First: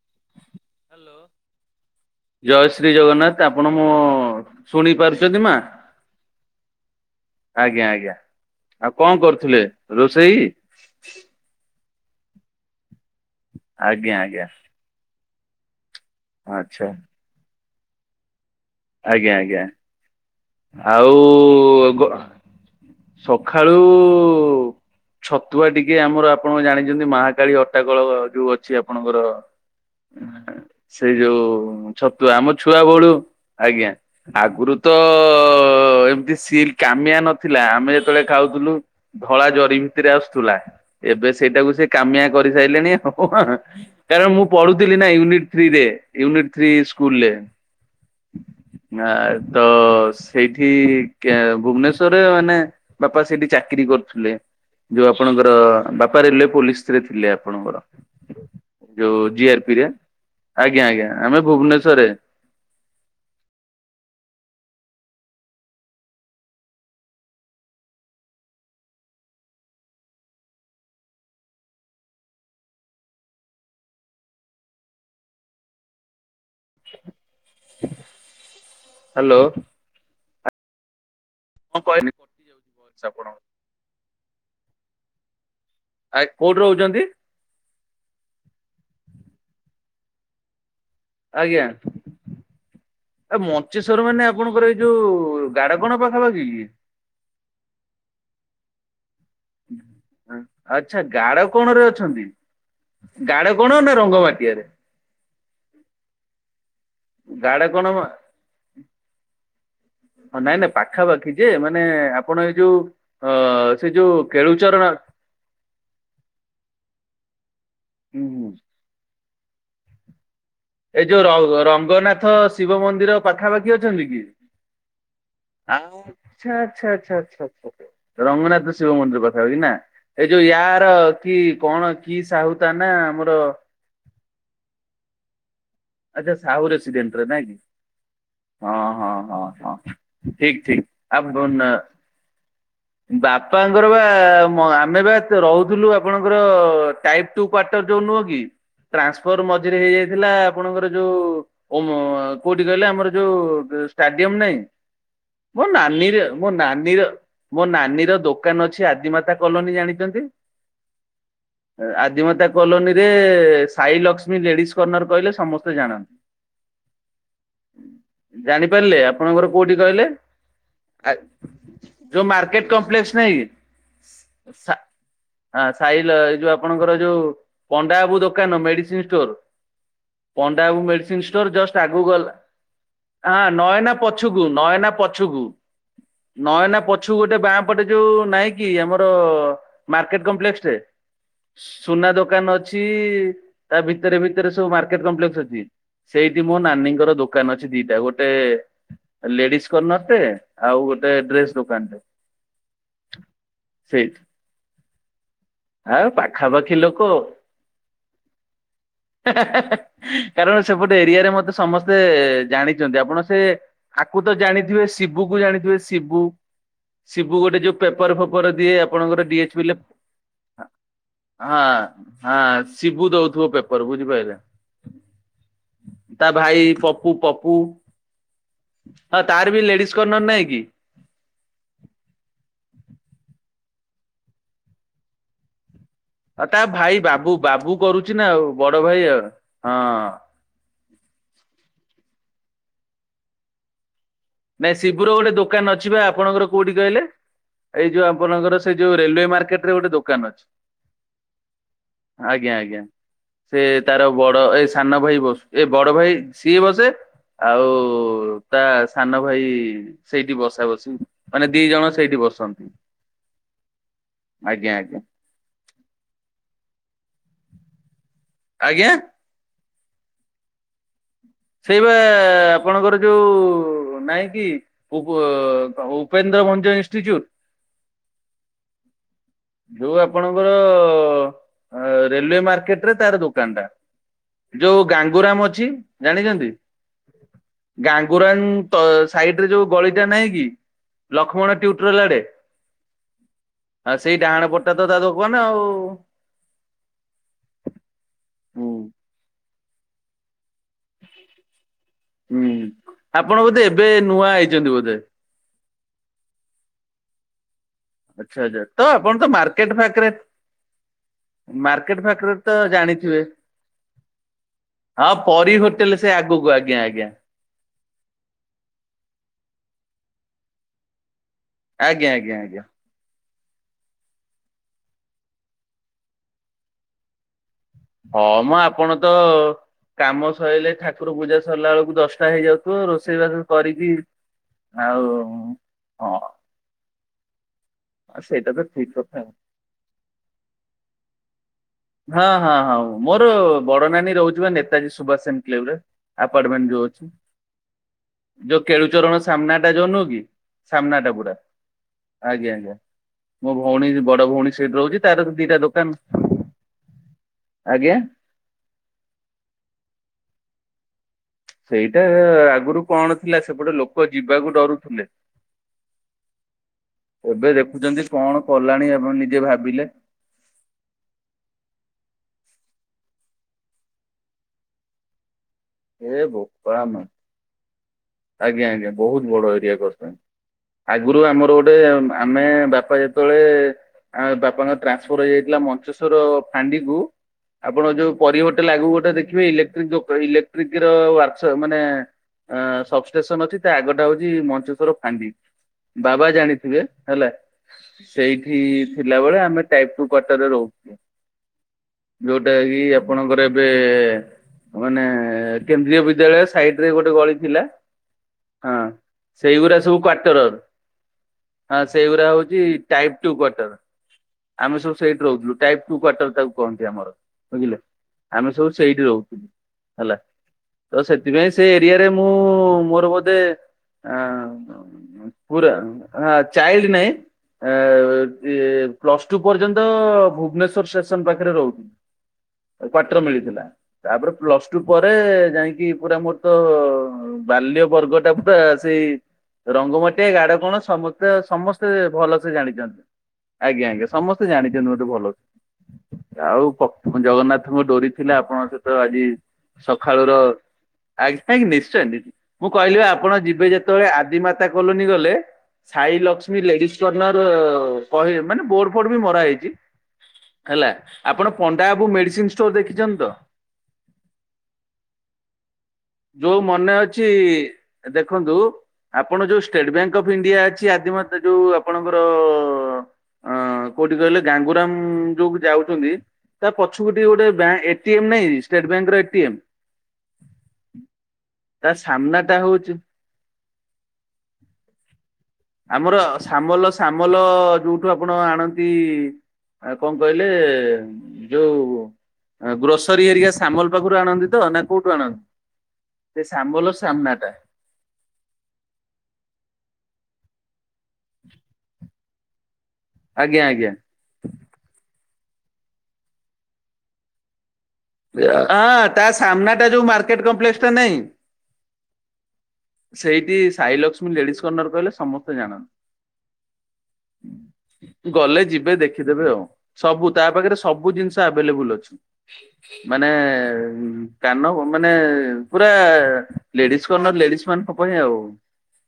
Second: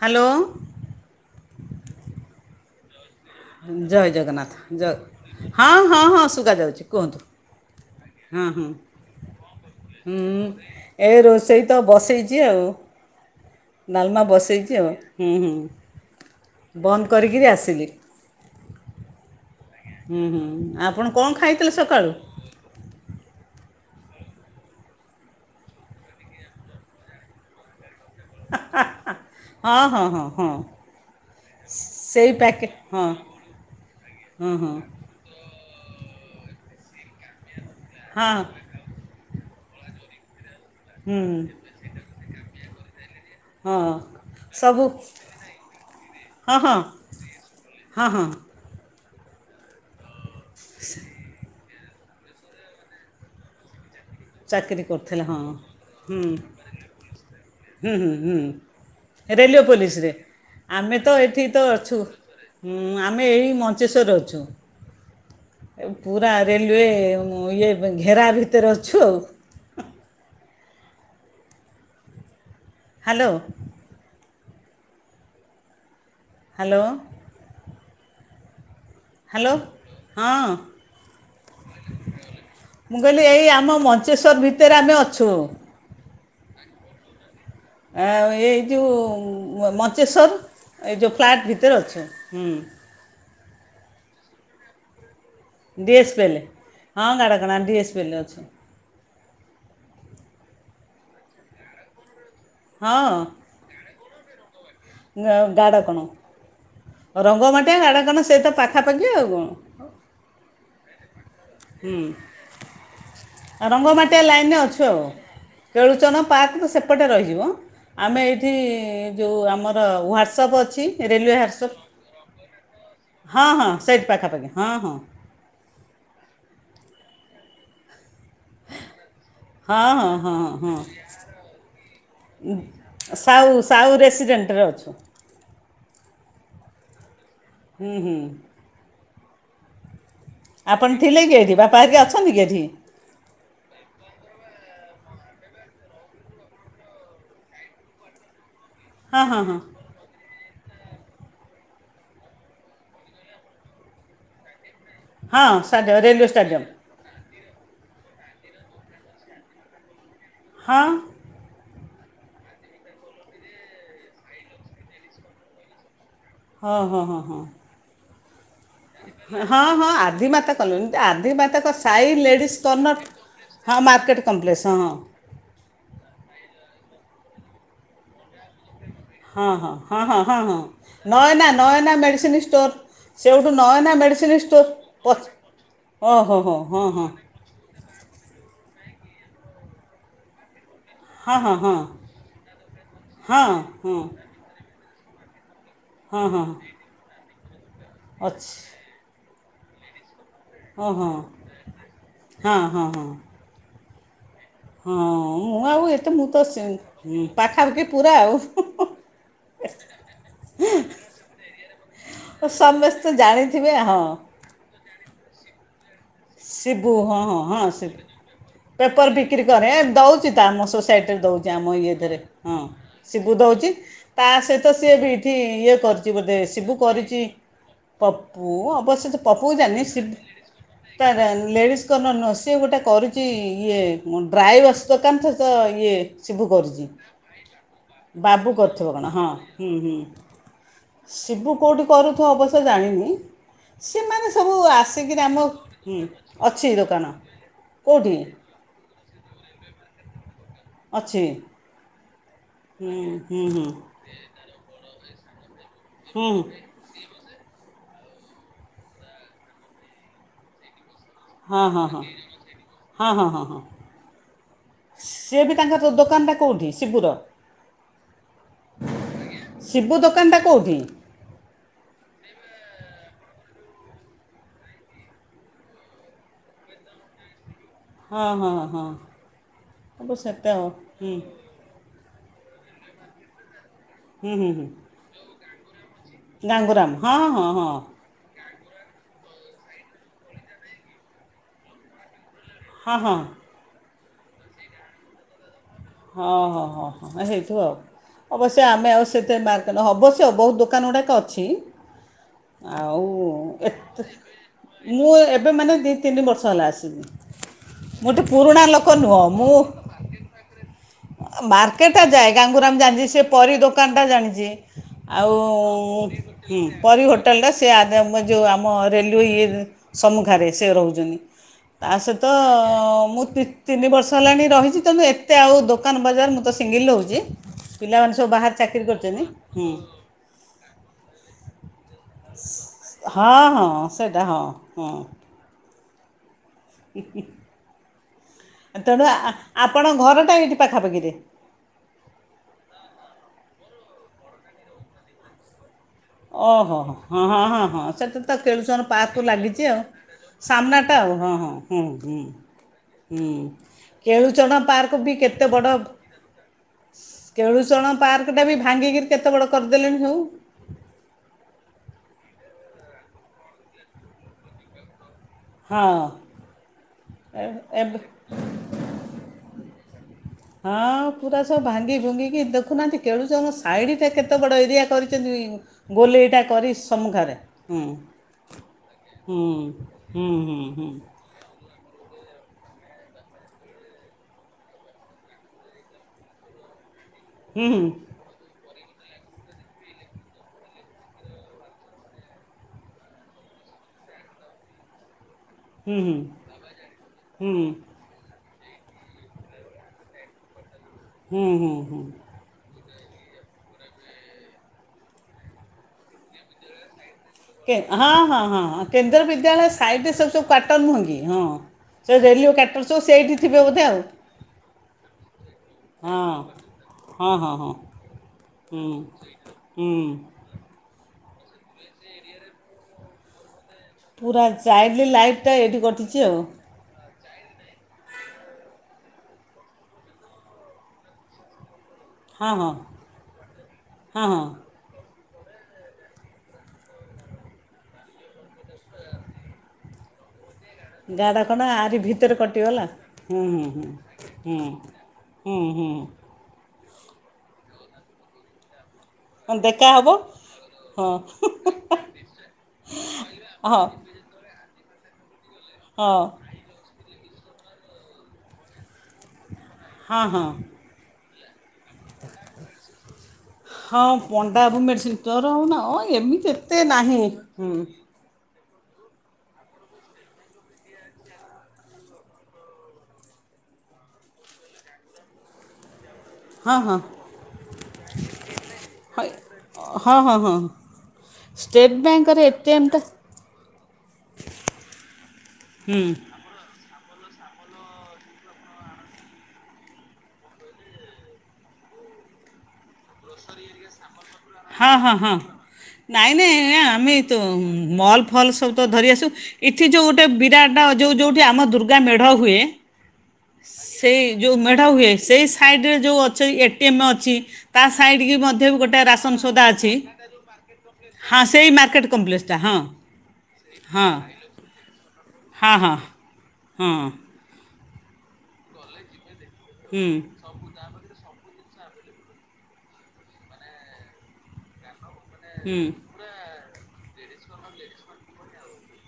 Hello hello ଜୟ ଶ୍ରୀ ଜଗନ୍ନାଥ। ଆପଣ ହୁଁ ମୋ ଜୟ ଜଗନ୍ନାଥ ଜ ଶୁଣି ପାରୁଛନ୍ତି ମା? ହଁ ହଁ ହଁ ଶୁଗା ଯାଉଚି କୁହନ୍ତୁ। ଆଜ୍ଞା ହଁ ହୁଁ କଣ କରୁଥିଲେ ହୁଁ ଏବେ? ଏ ରୋଷେଇ ତ ବସେଇଚି ଆଉ। ଆଜ୍ଞା ଡାଲମା ଆଜ୍ଞା। ବସେଇଚି ଆଉ ହୁଁ ହୁଁ ଆଚ୍ଛା ବନ୍ଦ କରିକିରି ଆସିଲି। ଆଜ୍ଞା ଆଜ୍ଞା। ହୁଁ ହୁଁ ଆପଣ ଆଉ କ'ଣ ଖାଇଥିଲେ ଗ ସକାଳୁ ସ ଖାଳୁ ଛତୁଆ ଟିକେ ଆମର ଆପଣ ଜାଣିଚନ୍ତି। ମହାକାଳୀ ଅଟା ଗୁ ଳ ଯୋଉ ଅଛି ଆପଣଙ୍କର ଅଁ ହଁ ହଁ ହଁ ହଁ ସେଇ ଯୋଉ ସେଇ ଛତୁଆ ଆମ ପ୍ୟାକେଟ୍ ଛୁଆ ହଁ ବେଳୁ ଆଜ୍ଞା ହଁ ହଁ ଆଗୁରୁ ତ ଅ ଏମିତି ସିଲ୍ କାମିଆ ନଥିଲା। ଆମେ ଯେତେବେଳେ ହଁ ଖାଉଥିଲୁ ଧଳା ଜରି ଭି ତିରେ ଆସୁଥିଲା। ହୁଁ ଏବେ ସେଇଟାକୁ ସେ କାମିଆ କରିସାରିଲେଣି। ହଁ ହଁ ହେଁ ଆଉ ହଁ କାରଣ ମୁଁ ସବୁ ପଢୁଥିଲି ନା ୟୁନିଟ୍ ଥ୍ରୀ ଇଏ ୟୁନିଟ୍ ହଁ ଥ୍ରୀ ହଁ ସ୍କୁଲରେ। ହଁ ହଁ। ଆଁ ତ ସେଇଠି କା ଭୁବନେଶ୍ ଭିତରେ ମାନେ ବାପା ସେଇଠି ଚାକିରି କରି ଥିଲେ ଚାକିରି ଯୋଉ କରୁଥିଲେ ହଁ ଆପଣଙ୍କର ହୁଁ ବାପା ରିଲୁ୍ୱେ ପୋଲିସରେ ଥିଲେ ଆପଣଙ୍କର ହୁଁ ହୁଁ ହୁଁ ଯୋଉ ଜି ରେଲୱେ ଆର୍ ପି ରେ ପୋଲିସରେ ଆଜ୍ଞା ଆଜ୍ଞା ଆମେ ଭୁବନେଶ୍ଵର ରେ ହୁଁ ଆମେ ଏଇ ମଞ୍ଚେଶ୍ଵରରେ ଅଛୁ। ପୁରା ରେଲୱେ ଇଏ ଘେରା ଭିତରେ ଅଛୁ ଆଉ ହ୍ୟାଲୋ। ହ୍ୟାଲୋ। [inaudible] କଣ କହିଲେ? ହ୍ୟାଲୋ ହଁ। ଆପଣଙ୍କ ମୁଁ କହିଲି ଏଇ ଆମ ମଞ୍ଚେଶ୍ଵର ଭିତରେ ଆମେ ଅଛୁ। ଆ କୋଉଠି ରହୁଚନ୍ତି? ଏ ଏଇ ଯଉ ମ ମଞ୍ଚେଶ୍ୱର ଏ ଯୋଉ ଫ୍ଲାଟ୍ ଭିତରେ ଅଛୁ ହୁଁ। ଏ ମଞ୍ଚେଶ୍ଵର ମାନେ ଆପଣଙ୍କର ଏଇ ଯୋଉ ଗାଡକଣ ଡ଼ିଏସ୍ପେଲ୍ ପାଖାପାଖି କି? ହଁ ଗାଡ଼କଣା ଡ଼ିଏସ୍ପେଲ୍ ରେ ଅଛୁ। ଆଛା ଗାଡକଣ ରେ ଅଛନ୍ତି ଗାଡକଣ ନା? ରଙ୍ଗମାଟଆ ରେ? ଗାଡକଣ। ରଙ୍ଗମାଟିଆ ଗାଡକଣ ଗାଡ଼କଣ ସେ ତ ପାଖା ପାଖି ଆଉ କଣ ପାଖି ଯେ ମାନେ ଆପଣ ଏଇ ଯୋଉ ଅ ସେ ରଙ୍ଗମାଟିଆ ଯୋଉ ଲାଇନ୍ରେ ଅଛୁ କେଳୁଚରଣ ଆଉ କେଳୁଚନ ପାର୍କ ତ ସେପଟେ ରହିଯିବ ଆମେ ଏଇଠି ଯେଉଁ ଆମର ୱାଟ୍ସ ଏ ଯୋଉ ରଙ୍ଗ ରଙ୍ଗନାଥ ଶିବ ମନ୍ଦିର ହଁ ପାଖା ହଁ ପାାଖି ଅଛନ୍ତି ସେଇଠି କି? ପାଖାପାଖି ହଁ ହଁ ଆଚ୍ଛା ଆଚ୍ଛା ଆଛା ଆଛା ଆଛା। ରଙ୍ଗନାଥ ଶିବ ମନ୍ଦିର କଥା ହଉ କି ନା ହଁ ହଁ ଏଇ ହଁ ଯୋଉ ହଁ ୟାର କି କଣ କି ସାହୁ ତା ନା ଆମର ସାଉ ସାଉ ରେସିରେଣ୍ଟରେ ଅଛୁ। ଆଛା ସାହୁ ରେସିରେଣ୍ଟରେ ନା କି ହୁଁ ହୁଁ ହଁ ହଁ ହଁ ହଁ। ଠିକ ଠିକ ଆପଣ ଥିଲେ ଆପ କି ନ ଏଠି ବା ବାପା ହେରିକା ଅଛନ୍ତି କି ଏଠି ବାପାଙ୍କର ବା ମ ଆମେ ବା ରହୁଥିଲୁ ଆପଣଙ୍କର ଟାଇପ୍ ଟୁ କ୍ୱାଟର ଯୋଉ ନୁହଁ କି? ହଁ ହଁ ଟ୍ରାନ୍ସଫର ହଁ ମଝିରେ ହେଇଯାଇଥିଲା ଆପଣଙ୍କର ଯୋଉ ଓମ କୋଉଠି କହିଲେ ଆମର ଯୋଉ ଷ୍ଟାଡିୟମ ନାଇଁ? ହଁ ମୋ ଷ୍ଟାଡ଼ିୟମ୍ ନାନୀର ରେଲୱେ ମୋ ଷ୍ଟାଡ଼ିୟମ୍ ନାନୀର ମୋ ନାନୀ ର ଦୋକାନ ଅଛି ଆଦିମାତା କଲୋନୀ ଜାଣିଚନ୍ତି? ହଁ। ଆଦିମାତା କଲୋନୀ ରେ ସାଇ ଲକ୍ଷ୍ମୀ ଲେଡିସ୍ କର୍ଣ୍ଣର କହିଲେ ସମସ୍ତେ ଜାଣନ୍ତି। ହଁ ହଁ ହଁ ହଁ। ଜାଣିପାରିଲେ ଆପଣଙ୍କର ହଁ କୋଉଠି ହଁ କହିଲେ ଆଦି ମାତା କଲୋନୀ ଆ ଆଦି ମାତାଙ୍କ ସାଇ ଯୋଉ ଲେଡ଼ିଜ ମାର୍କେଟ କମ୍ପ୍ଲେକ୍ସ ନାଇଁ କର୍ଣ୍ଣର ହଁ ମାର୍କେଟ କମ୍ପ୍ଲେକ୍ସ ହଁ। ହଁ ସାଇିଲ ଏଇ ଯୋଉ ଆପଣଙ୍କର ଯୋଉ ପଣ୍ଡା ବାବୁ ଦୋକାନ ମେଡିସି ହଁ ହଁ ହଁ ହଁ ହଁ ହଁ ମେଡିସିନ ଷ୍ଟୋର ନଏନା ଜଷ୍ଟ ନଏନା ଆଗକୁ ଗଲା ମେଡ଼ିସିନ ଷ୍ଟୋର ହଁ ସେଇଠୁ ନଏନା ନୟନା ମେଡ଼ିସିନ ପଛକୁ ଷ୍ଟୋର୍ ନୟନା ପଛ ପଛକୁ ଓହୋ ହୋ ନୟନା ହଁ ପଛୁ ଗୋଟେ ବାଁ ପଟେ ଯୋଉ ନାଇଁ କି ଆମର ର ମାର୍କେଟ କମ୍ପ୍ଲେକ୍ସ ଟେ ହଁ ହଁ ହଁ ହଁ ସୁନା ଦୋକାନ ଅଛି ହଁ ତା ହଁ ଭିତରେ ଭିତରେ ସବୁ ମାର୍କେଟ କମ୍ପ୍ଲେକ୍ସ ଅଛି। ହଁ ସେଇଠି ହଁ ମୋ ନାନୀଙ୍କର ଦୋକାନ ଅଛି ଦିଟା ଗୋଟେ ଅଛି ଲେଡିଜ କର୍ଣ୍ଣରଟେ ଆଉ ହଁ ହଁ ଗୋଟେ ଡ୍ରେସ ଦୋକାନ ଟେ ହଁ ହଁ ହଁ ସେଇଠି। ହଁ ମୁଁ ଆଉ ଏତେ ମୁଁ ତ ସି ପାଖାପାଖି ଲୋକ ପାଖାପାଖି ପୁରା ଆଉ। ହେ ହେ ହେ ହେ କାରଣ ସେପଟେ ଏରିଆରେ ମତେ ସମସ୍ତେ ତେ ଜାଣିଚନ୍ତି ସମସ୍ତେ ଆପଣ ସେ ଜାଣିଥିବେ ହଁ ଆକୁ ତ ଜାଣିଥିବେ ଶିବୁ କୁ ଜାଣିଥିବେ ଶିବୁ? ଶିବୁ ହଁ ଶିବୁ ହଁ ଗୋଟେ ହଁ ଯୋଉ ଶିବୁ ପେପର ଫେପର ଦିଏ ପେପର ଆପଣଙ୍କର ବିକ୍ରି ଡିଏଚପି କରେ ଲେ ଦଉଚି ତ ଆମ ସୋସାଇଟି ରେ ଦେଉଚି ଦଉଚି ହଁ ଆମ ଇଏଥିରେ ହଁ ଶିବୁ ଦଉଥିବ ଦଉଚି ପେପର ତା ବୁଝିପାରିଲେ ସହିତ ସେ ବି ଏଠି ଇଏ କରିଚି ତା ବୋଧେ ଭାଇ ଶିବୁ ପପୁ କରିଚି ପପୁ ପପୁ ଅବଶ୍ୟ ହଁ ତ ପପୁ ତାର କୁ ବି ଜାଣିନୀ ଲେଡିଜ କର୍ଣ୍ଣର ନାଇଁ କି? ଶିବ ଲେଡ଼ିଜକଣ୍ଣର ନୁହଁ, ସିଏ ଗୋଟେ କରିଛି ଇଏ ଡ୍ରାଏୱସ ଦୋକାନ ତ ଇଏ ଆଉ ତା ଶିବୁକରିଛି ଭାଇ ବାବୁ ବାବୁ କରୁଛି ନା ଆଉ ବାବୁ ବଡ କରିଥିବ ଭାଇ କଣ ଆଉ ହଁ ହୁଁ ହୁଁ। ହଁ ଶିବୁ କୋଉଠି କରୁଥିବ ଅବଶ୍ୟ ଜାଣିନି ସେମାନେ ସବୁ ନାଇଁ ଶିବୁର ଆସିକିରି ଗୋଟେ ଆମ ଦୋକାନ ଅଛି। ଅଛି ହୁଁ, ବା ଆପଣଙ୍କର ଅଛି କୋଉଠି କହିଲେ, ଦୋକାନ ଏଇ ଯୋଉ କୋଉଠି ଆପଣଙ୍କର ସେ ଯୋଉ ରେଲୱେ ମାର୍କେଟ ରେ ଗୋଟେ ଦୋକାନ ଅଛି। ଅଛି! ଆଜ୍ଞା ଆଜ୍ଞା ହୁଁ ହୁଁ ସେ ହୁଁ ତାର ବଡ ଏ ସାନ ଭାଇ ବସୁ ଏ ବଡ ଭାଇ ହୁଁ ସିଏ ବସେ ଆଉ ତା ସାନ ଭାଇ ସେଇଠି ବସା ବସି ମାନେ ଦି ହଁ ହଁ ଜଣ ହଁ ସେଇଠି ବସନ୍ତି ହଁ ହଁ ହଁ ହଁ। ଆଜ୍ଞା ଆଜ୍ଞା ସିଏ ବି ତାଙ୍କର ଦୋକାନ ଟା କୋଉଠି ଶିବୁର ଆଜ୍ଞା। ଶିବୁ ଦୋକାନଟା କୋଉଠି? ସେଇବା ଆପଣଙ୍କର ଯୋଉ ନାଇଁ କି ଉପ ଉପେନ୍ଦ୍ର ଭଞ୍ଜ ଇନଷ୍ଟିଚିଡୁ! ହଁ ହଁ ହଁ। ଯୋଉ ସବୁ ସେତେ ଆପଣଙ୍କର ଆଉ ହୁଁ ରେଲୱେ ମାର୍କେଟ? ରେ ତାର ଦୋକାନ ଟା ହୁଁ ହୁଁ ହୁଁ ଯୋଉ ଗାଙ୍ଗୁରାମ ଅଛି। ଜାଣିଛନ୍ତି ଗାଙ୍ଗୁରାମ ହଁ ହଁ ହଁ ଗାଙ୍ଗୁରାମ? ତ ସାଇଡ ରେ ଯୋଉ ଗଳିଟା ନାହିଁ କି ଲକ୍ଷ୍ମଣ ଟ୍ୟୁଟରାଲ ଆଡେ ହଁ ହଁ। ଆଉ ସେଇ ଡାହାଣ ପଟ ଟା ତ ତା ଦୋକାନ ଆଉ। ହଁ ହଁ ହଁ ହଁ ହେଇଥିବ ଆଉ ଅବଶ୍ୟ ହୁଁ ଆମେ ଆଉ ସେତେ ମାର୍କ କରିନୁ ହବଶ୍ୟ ଆଉ ବହୁତ ଦୋକାନ ଗୁଡ଼ାକ ଅଛି ହୁଁ ଆଉ ଆପଣ ବୋଧେ ଏବେ ଏତେ ନୂଆ ଆଇଛନ୍ତି। ବୋଧେ? ମୁଁ ଏବେ ମାନେ ଦି ତିନି ବର୍ଷ ହେଲା ଆସିଲିଣି ଆଚ୍ଛା ଆଚ୍ଛା ତ ଆପଣ ତ ମୁଁ ମାର୍କେଟ ଫାଖରେ ମାର୍କେଟଟା ଯାଏ ଗାଙ୍ଗୁରାମ ଜାଣିଛି ସେ ପରି ଦୋକାନଟା ଜାଣିଛି ହଁ ଆଉ। ପରୀ ହୋଟେଲ ସେ ଆଗକୁ ହୁଁ ଆଜ୍ଞା ପରି ଆଜ୍ଞା ହୋଟେଲ ଟା ସେ ଆମ ଯୋଉ ଆମ ରେଲୱେ ଇଏ ସମ୍ମୁଖ ରେ ସେ ରହୁଛନ୍ତି ତା ଆଜ୍ଞା ସହିତ ଆଜ୍ଞା ଆଜ୍ଞା। ମୁଁ ତିନି ବର୍ଷ ହେଲାଣି ରହିଛି ତେଣୁ ଏତେ ଆଉ ଦୋକାନ ବଜାର ମୁଁ ତ ସିଙ୍ଗିଲ ରହୁଛି ପିଲାମାନେ ହଁ ସବୁ ମୁଁ ବାହାରେ ଚାକିରି ଆପଣ ତ କରିଛନ୍ତି। ହୁଁ କାମ ସରିଲେ ଠାକୁର ପୂଜା ସରିଲା ବେଳକୁ ଦଶଟା ହେଇ ହେଇଯାଉଥିବ ହଁ ରୋଷେଇବାସ ହଁ କରିକି ସେଇଟା ହଁ ହଁ। ଆଉ ହଁ। ସେଇଟା ତ ଠିକ ତେଣୁ କଥା ଆପଣ ଘରଟା ଏଇଠି ପାଖାପାଖିରେ ହଁ ହଁ ହଁ ମୋର ବଡ ନାନୀ ରହୁଛି ବା ନେତାଜୀ ସୁବାସ ଇନକ୍ଳେଭ ରେ ଓ ହୋ ହ ହଁ ହଁ ହଁ ସେଠି ତ ଯୋଉ କେଳୁସନ ପାର୍କ କେଳୁଚରଣ କୁ ସାମ୍ନା ଲାଗିଛି ଟା ଆଉ। ଯୋଉ ନୁହଁ କି ସମ୍ନା ଟା ସାମ୍ନା ଆଉ ହଁ ପୁରା ହଁ ହୁଁ ହୁଁ। ଆଜ୍ଞା ଆଜ୍ଞା ହୁଁ ମୋ ଭଉଣୀ ବଡ ଭଉଣୀ କେଳୁଚଣା ସେଇଠି ରହୁଛି ପାର୍କ ବି ତାର କେତେ ଦିଟା ବଡ଼ ଦୋକାନ କେଳୁଚଣ ଆଜ୍ଞା ପାର୍କ ଟା ବି ଭାଙ୍ଗିକିରି କେତେ ବଡ କରିଦେଲେଣି ସବୁ ସେଇଟା ଆଗରୁ କଣ ଥିଲା ସେପଟେ ଲୋକ ଯିବାକୁ ଡରୁଥିଲେ। ହଁ ଏବେ ଦେଖୁଛନ୍ତି କଣ କଲାଣି ଆପଣ ନିଜେ ଭାବିଲେ? ହଁ ପୁରା ସବୁ ଭାଙ୍ଗି ଭୁଙ୍ଗିକି ଦେଖୁନାହାନ୍ତି କେଳୁଛ ସାଇଡ଼ଟେ କେତେ ବଡ଼ ଏରିଆ କରିଛନ୍ତି। ଏ ଗୋଲେଇଟା କରି ବୋପା ମା ସମୁ ଘରେ ହୁଁ। ଆଜ୍ଞା ଆଜ୍ଞା ବହୁତ ହୁଁ ବଡ ଏରିଆ କରି ହୁଁ ହୁଁ ହୁଁ ଆଗରୁ ଆମର ଗୋଟେ ଆମେ ବାପା ଯେତେବେଳେ ଆଉ ବାପାଙ୍କର ଟ୍ରାନ୍ସଫର ହେଇଯାଇଥିଲା ମଞ୍ଚେଶ୍ୱର ଫାଣ୍ଡି କୁ ହୁଁ ହୁଁ ଆପଣ ଯୋଉ ପରିବଟା ଲାଗୁ ଗୋଟେ ଦେଖିବେ ଇଲେକ୍ଟ୍ରିକଇ ଶୀଘ୍ର ବାର୍ଷ ମାନେ ଅ ସବ ଷ୍ଟେସନ ଅଛି ତା ଆଗଟା ହଉଛି ମଞ୍ଚେଶ୍ଵର ଫାଣ୍ଡି। ହୁଁ ହୁଁ ବାବା ଜାଣିଥିବେ ହେଲା ସେଇ ଏଠି ଥିଲା ବେଳେ ଆମେ ଟାଇପୁର କଟରେ ରହୁ ହୁଁ ହୁଁ ହୁଁ। ଆପଣଙ୍କର ଏବେ ମାନେ କେନ୍ଦ୍ରୀୟ ବିଦ୍ୟାଳୟ ସାଇଡ ରେ ଗୋଟେ ଗଳି ଥିଲା ହଁ ହଁ ହଁ କେନ୍ଦ୍ର ବିଦ୍ୟାଳୟ ସେଇଗୁରା ସାଇଟରେ ସବୁ ସୁ କ୍ଵାର୍ଟର କ୍ୱାଟର ଭାଙ୍ଗି ହଁ ସେଇଗୁରା ହଉଛି ସେ ଟାଇପ୍ ଟୁ ସେଇଠିଥିବେ କ୍ଵାର୍ଟର। ବୋଧେ ଆଉ ଆମେ ସବୁ ସେଇଠି ରହୁଥିଲୁ ଟାଇପ୍ ଟୁ କ୍ୱାଟର ତାକୁ କହନ୍ତି ଆମର ହଁ ହଁ ହଁ ହଁ ବୁଝିଲେ ଆମେ ସବୁ ହୁଁ ସେଇଠି ରହୁଥିଲୁ ହୁଁ ହେଲା ତ ସେଥିପାଇଁ ସେ ଏରିଆରେ ମୁଁ ମୋର ବୋଧେ ଆ ପୁରା ଚାଇଲ୍ଡ ଲାଇଫ୍ଟା ପୁର ଏଇଠି କଟିଛି ହ ଆଉ ଚାଇଲ୍ଡ ନାହିଁ। ଏ ପ୍ଲସ ଟୁ ପର୍ଯ୍ୟନ୍ତ ଭୁବନେଶ୍ୱର ଷ୍ଟେସନ ପାଖରେ ରହୁଛି। ହଁ ହଁ କ୍ୱାଟର ମିଳିଥିଲା ହଁ ତାପରେ ହଁ ପ୍ଲସ ଟୁ ପରେ ରେ ଯାଇକି ପୁରା ମୋର ତ ବାଲ୍ୟ ବର୍ଗ ଟା ପୁରା ସେଇ ରଙ୍ଗ ମାଟିଆ ଗାଡ଼ କଣ ସମସ୍ତେ ଗାଡ଼ା କଣ ସମସ୍ତେ ଆରି ଭିତରେ ଭଲସେ କଟିଗଲା ଜାଣିଛନ୍ତି ହୁଁ ହୁଁ ହୁଁ ଆଜ୍ଞା ଆଜ୍ଞା ସମସ୍ତେ ହୁଁ ଜାଣିଛନ୍ତି ଗୋଟେ ଭଲସେ ହୁଁ ହୁଁ ଆଉ ଜଗନ୍ନାଥଙ୍କୁ ଡୋରି ଥିଲା ଆପଣଙ୍କ ସହିତ ଆଜି ହଁ ଦେଖା ହେବ ସକାଳ ର ହଁ ଆାଇଁ ନିଶ୍ଚୟ ଦିଦି ମୁଁ କହିଲି ଆପଣ ଯିବେ ହଁ ଯେତେବେଳେ ଆଦି ମା କଲୋନୀ ଗଲେ ସାଇ ହଁ ଲକ୍ମୀ ଲେଡିଜ୍ କର୍ନର୍ କହି ମାନେ ବୋଡ ଫୋଡ ବି ମରା ହେଇଛି ହଁ ହଁ। ହେଲା ଆପଣ ପଣ୍ଡା ବାବୁ ମେଡିସିନ ଷ୍ଟୋର ଦେଖିଛନ୍ତି ତ? ହଁ ପଣ୍ଡାବାବୁ ମେଡିସିନ ଷ୍ଟୋର ହଉନା ଯୋଉ ମନେ ଅଛି ଦେଖନ୍ତୁ ଆପଣ ଯୋଉ ଷ୍ଟେଟ ବ୍ୟାଙ୍କ ଅଫ୍ ଇଣ୍ଡିଆ ଅଛି ଆଦି ମା ଯୋଉ ଆପଣଙ୍କର ଅ କୋଉଠି କହିଲେ ଗାଙ୍ଗୁରାମ ଯୋଉ ଯାଉଛନ୍ତି ତା ହଁ ହଁ ପଛକୁିଟିକେ ଗୋଟେ ଏଟି ନାଇଁ ଷ୍ଟେଟ ବ୍ୟାଙ୍କର ଏଟି ଏ ମ୍। ହଁ ହଁ ହଁ ତା ଷ୍ଟେଟ୍ ବ୍ୟାଙ୍କର ସାମ୍ନା ଟା ହଉଚି ଏଟିଏମ୍ଟା ହୁଁ ଆମର ସାମ ଲ ସାମଲ ଯୋଉଠୁ ଆପଣ ଆଣନ୍ତି ଆ କଣ କହିଲେ ଯୋଉ ଗ୍ରୋସେରି ସରି ହାରିକା ସାମଲ ପାଖରୁ ଆଣନ୍ତି ତ ନା ହଁ କୋଉଠୁ ହଁ ହଁ ଆଣନ୍ତି? ନାଇଁ ସେ ନାଇଁ ଆଜ୍ଞା ସାମଲ ଆମେ ସାମ୍ନା ତ ଟା ମଲ୍ ଫଲ୍ ସବୁ ତ ଧରି ଆସୁ ଏଠି ଯେଉଁ ଗୋଟେ ବିରାଟ ଯୋଉ ଯୋଉଠି ଆମ ଦୁର୍ଗା ମେଢ଼ ହୁଏ ଆଜ୍ଞା ଆଜ୍ଞା ସେଇ ଯୋଉ ମେଢ଼ ହୁଏ। ସେଇ ସାଇଡ ରେ ଯୋଉ ଅ ଏଟି ଏ ମ ଅଛି ତା ସା ସାଇଡ଼୍ କି ମଧ୍ୟ ବି ଗୋଟେ ହଁ ତା ରାସନ ସୋଉଦା ସାମ୍ନାଟା ଅଛି ଯୋଉ ମାର୍କେଟ କମ୍ପ୍ଲେକ୍ସ ଟା ନାଇଁ ହଁ ସେଇ ମାର୍କେଟ କମ୍ପ୍ଲେକ୍ସଟା ହଁ। ସେଇଠି ସାଇ ହଁ ଲକ୍ଷ୍ମୀ ଲେଡିସ୍ କର୍ଣ୍ଣର କହିଲେ ସମସ୍ତେ ହଁ ଜାଣନ୍ତି। ହଁ ହଁ। ଗଲେ ଯିବେ ଦେଖିଦେବେ ଆଉ ହୁଁ ସବୁ ତା ପାଖରେ ସବୁ ଜିନିଷ ଆଭେଲେବୁଲ ଅଛି। ମାନେ କାନ ମାନେ ହୁଁ ପୁରା ଲେଡି ତର ଲେଡିସ୍ ମାନଙ୍କ ପାଇଁ ଆଉ।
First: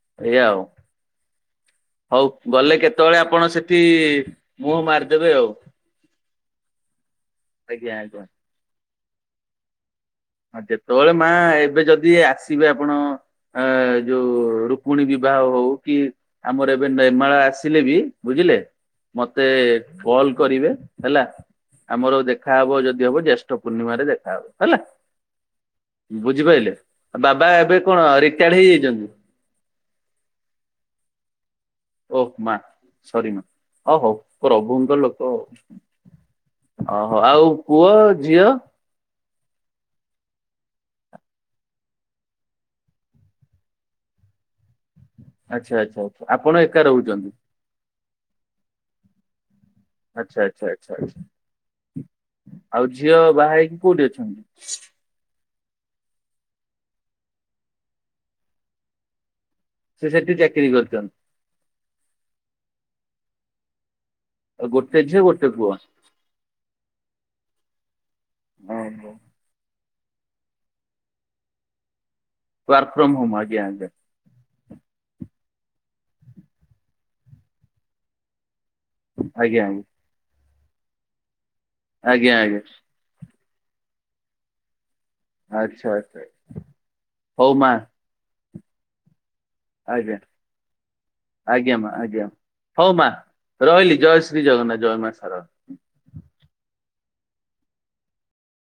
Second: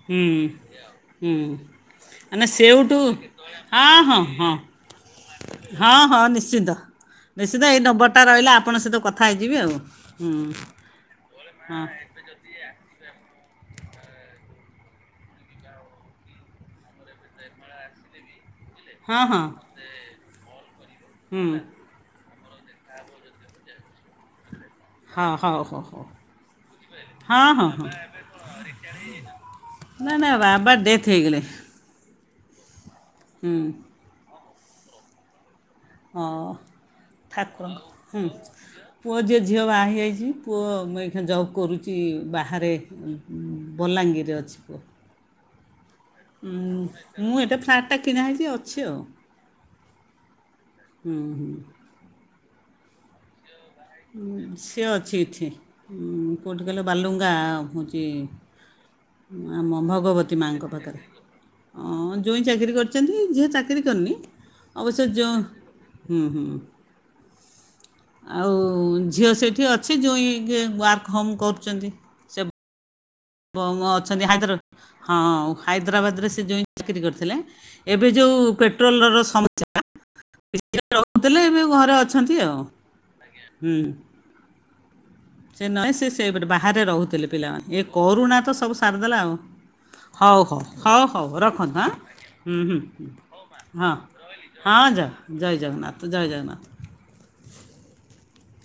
ହୁଁ ଏଇଆ ଆଉ ହୁଁ। ହଉ ମାନେ ଗଲେ ସେଠୁ କେତେବେଳେ ଆପଣ ସେଠି ହଁ ହଁ ହଁ ମୁହଁ ମାରିଦେବେ ଆଉ ହଁ ହଁ ନିଶ୍ଚିିତ। ନିଶ୍ଚିତ ଏଇ ଆଜ୍ଞା ନମ୍ବରଟା ଆଜ୍ଞା। ରହିଲା ଆପଣଙ୍କ ସହିତ କଥା ହେଇଯିବେ ଆଉ। ହୁଁ ଆ ଯେତେବେଳେ ମା ଏବେ ହଁ ଯଦି ଆସିବେ ଆପଣ ଅ ଯୋଉ ରୁକୁମଣୀ ବିବାହ ହଉ କି ଆମର ଏବେ ନେର୍ମାଳ ଆସିଲେ ବି ବୁଝିଲେ? ହଁ ହଁ ମତେ କଲ କରିବେ ହେଲା ହୁଁ ଆମର ଦେଖ ଦେଖାହବ ଯଦି ହବ ଜ୍ୟେଷ୍ଠ ପୂର୍ଣ୍ଣିମରେ ଦେଖାହବ ହେଲା। ହଁ ହଉ ହଉ ହଉ ବୁଝିପାରିଲେ ହଁ ବାବା ହଁ ଏବେ ହଁ କଣ ରିଟାୟାର୍ଡ ହେଇଯାଇଛନ୍ତି? ନା ନା ବାବା ଡେଥଇଗଲେ। ଓହୋ ମା ସରି ମା ଓ ହଉ ପ୍ରଭୁଙ୍କ ଲୋକ। ହ ଓହୋ ଆଉ ଠାକୁର ପୁଅ ଝିଅ ପୁଅ ଯେ ଝିଅବା ହେଇଛି। ପୁଅ ମୁଁ ଜବ୍ କରୁଛି ବାହାରେ ବଲାଙ୍ଗୀରରେ ଅଛି ପୁଅ। ଆଚ୍ଛା ଆଚ୍ଛା ଆଚ୍ଛା ଆପଣ ଉଁ, ଏକା ରହୁଛନ୍ତି। ମୁଁ [unintelligible] ଅଛି ଆଉ। ଆଚ୍ଛା ଆଚ୍ଛା ଆଚ୍ଛା ହୁଁ ହୁଁ ଆଛା ଆଉ ଝିଅ ବାହା ହେଇକି କୋଉଠି ଅଛନ୍ତି ସେ ଅଛି ଏଠି। କୋଉଠି କହିଲ ବାଲୁଙ୍ଗା ହଉଚି ଆମ ସେ ସେଠି ଭଗବତୀ ମାଙ୍କ ଚାକିରି ପାଖରେ। କରିଛନ୍ତି। ଜ୍ୱୋଇଁ ଚାକିରି କରିଛନ୍ତି ଝିଅ ଚାକିରି କରିନି। ଗୋଟେ ଅବଶ୍ୟ ଝିଅ ଜୋ ଗୋଟେ ପୁଅ। ହୁଁ ହୁଁ। ଆଉ ଓହୋ। ଝିଅ ସେଇଠି ଅଛି ଜ୍ୱୋଇଁ ୱାର୍କ ହୋମ୍ କରୁଛନ୍ତି। ସେ ୱାର୍କ ଫ୍ରମ ହୋମ ବ ଆଜ୍ଞା ମ ଆଜ୍ଞା ଅଛନ୍ତି ହାଇଦ୍ର ହଁ ହାଇଦ୍ରାବାଦ ରେ ସେ ଜ୍ୱୋଇଁ ଚାକିରି କରିଥିଲେ। ଏବେ ଯୋଉ ପେ ପେଟ୍ରୋଲର ଆଜ୍ଞା ସମସ୍ୟା ରହୁଥିଲେ। ଏବେ ଘରେ ଆଜ୍ଞା ଅଛନ୍ତି ଆଜ୍ଞା ଆଉ। ଆଜ୍ଞା ହୁଁ। ସେ ନାଇଁ ଆଚ୍ଛା ସେ ଆଚ୍ଛା ସେପଟ ବାହାରେ ରହୁଥିଲେ ହଉ ମା ପିଲାମାନେ। ଏ କରୁଣା ତ ସବୁ ସାରିଦେଲା ଆଉ। ଆଜ୍ଞା ହଉ ହଉ ହଉ ହଉ ଆଜ୍ଞା ରଖନ୍ତୁ ମା ଆଁ ଆଜ୍ଞା ହୁଁ ହୁଁ ହଉ ମା ହୁଁ। ହଁ ରହିଲି ଜୟ ଶ୍ରୀ ଜଗନ୍ନାଥ ହଁ ଜୟ ଜ ମା ଶାରଳା। ଜୟ ଜଗନ୍ନାଥ ଜୟ ଜଗନ୍ନାଥ।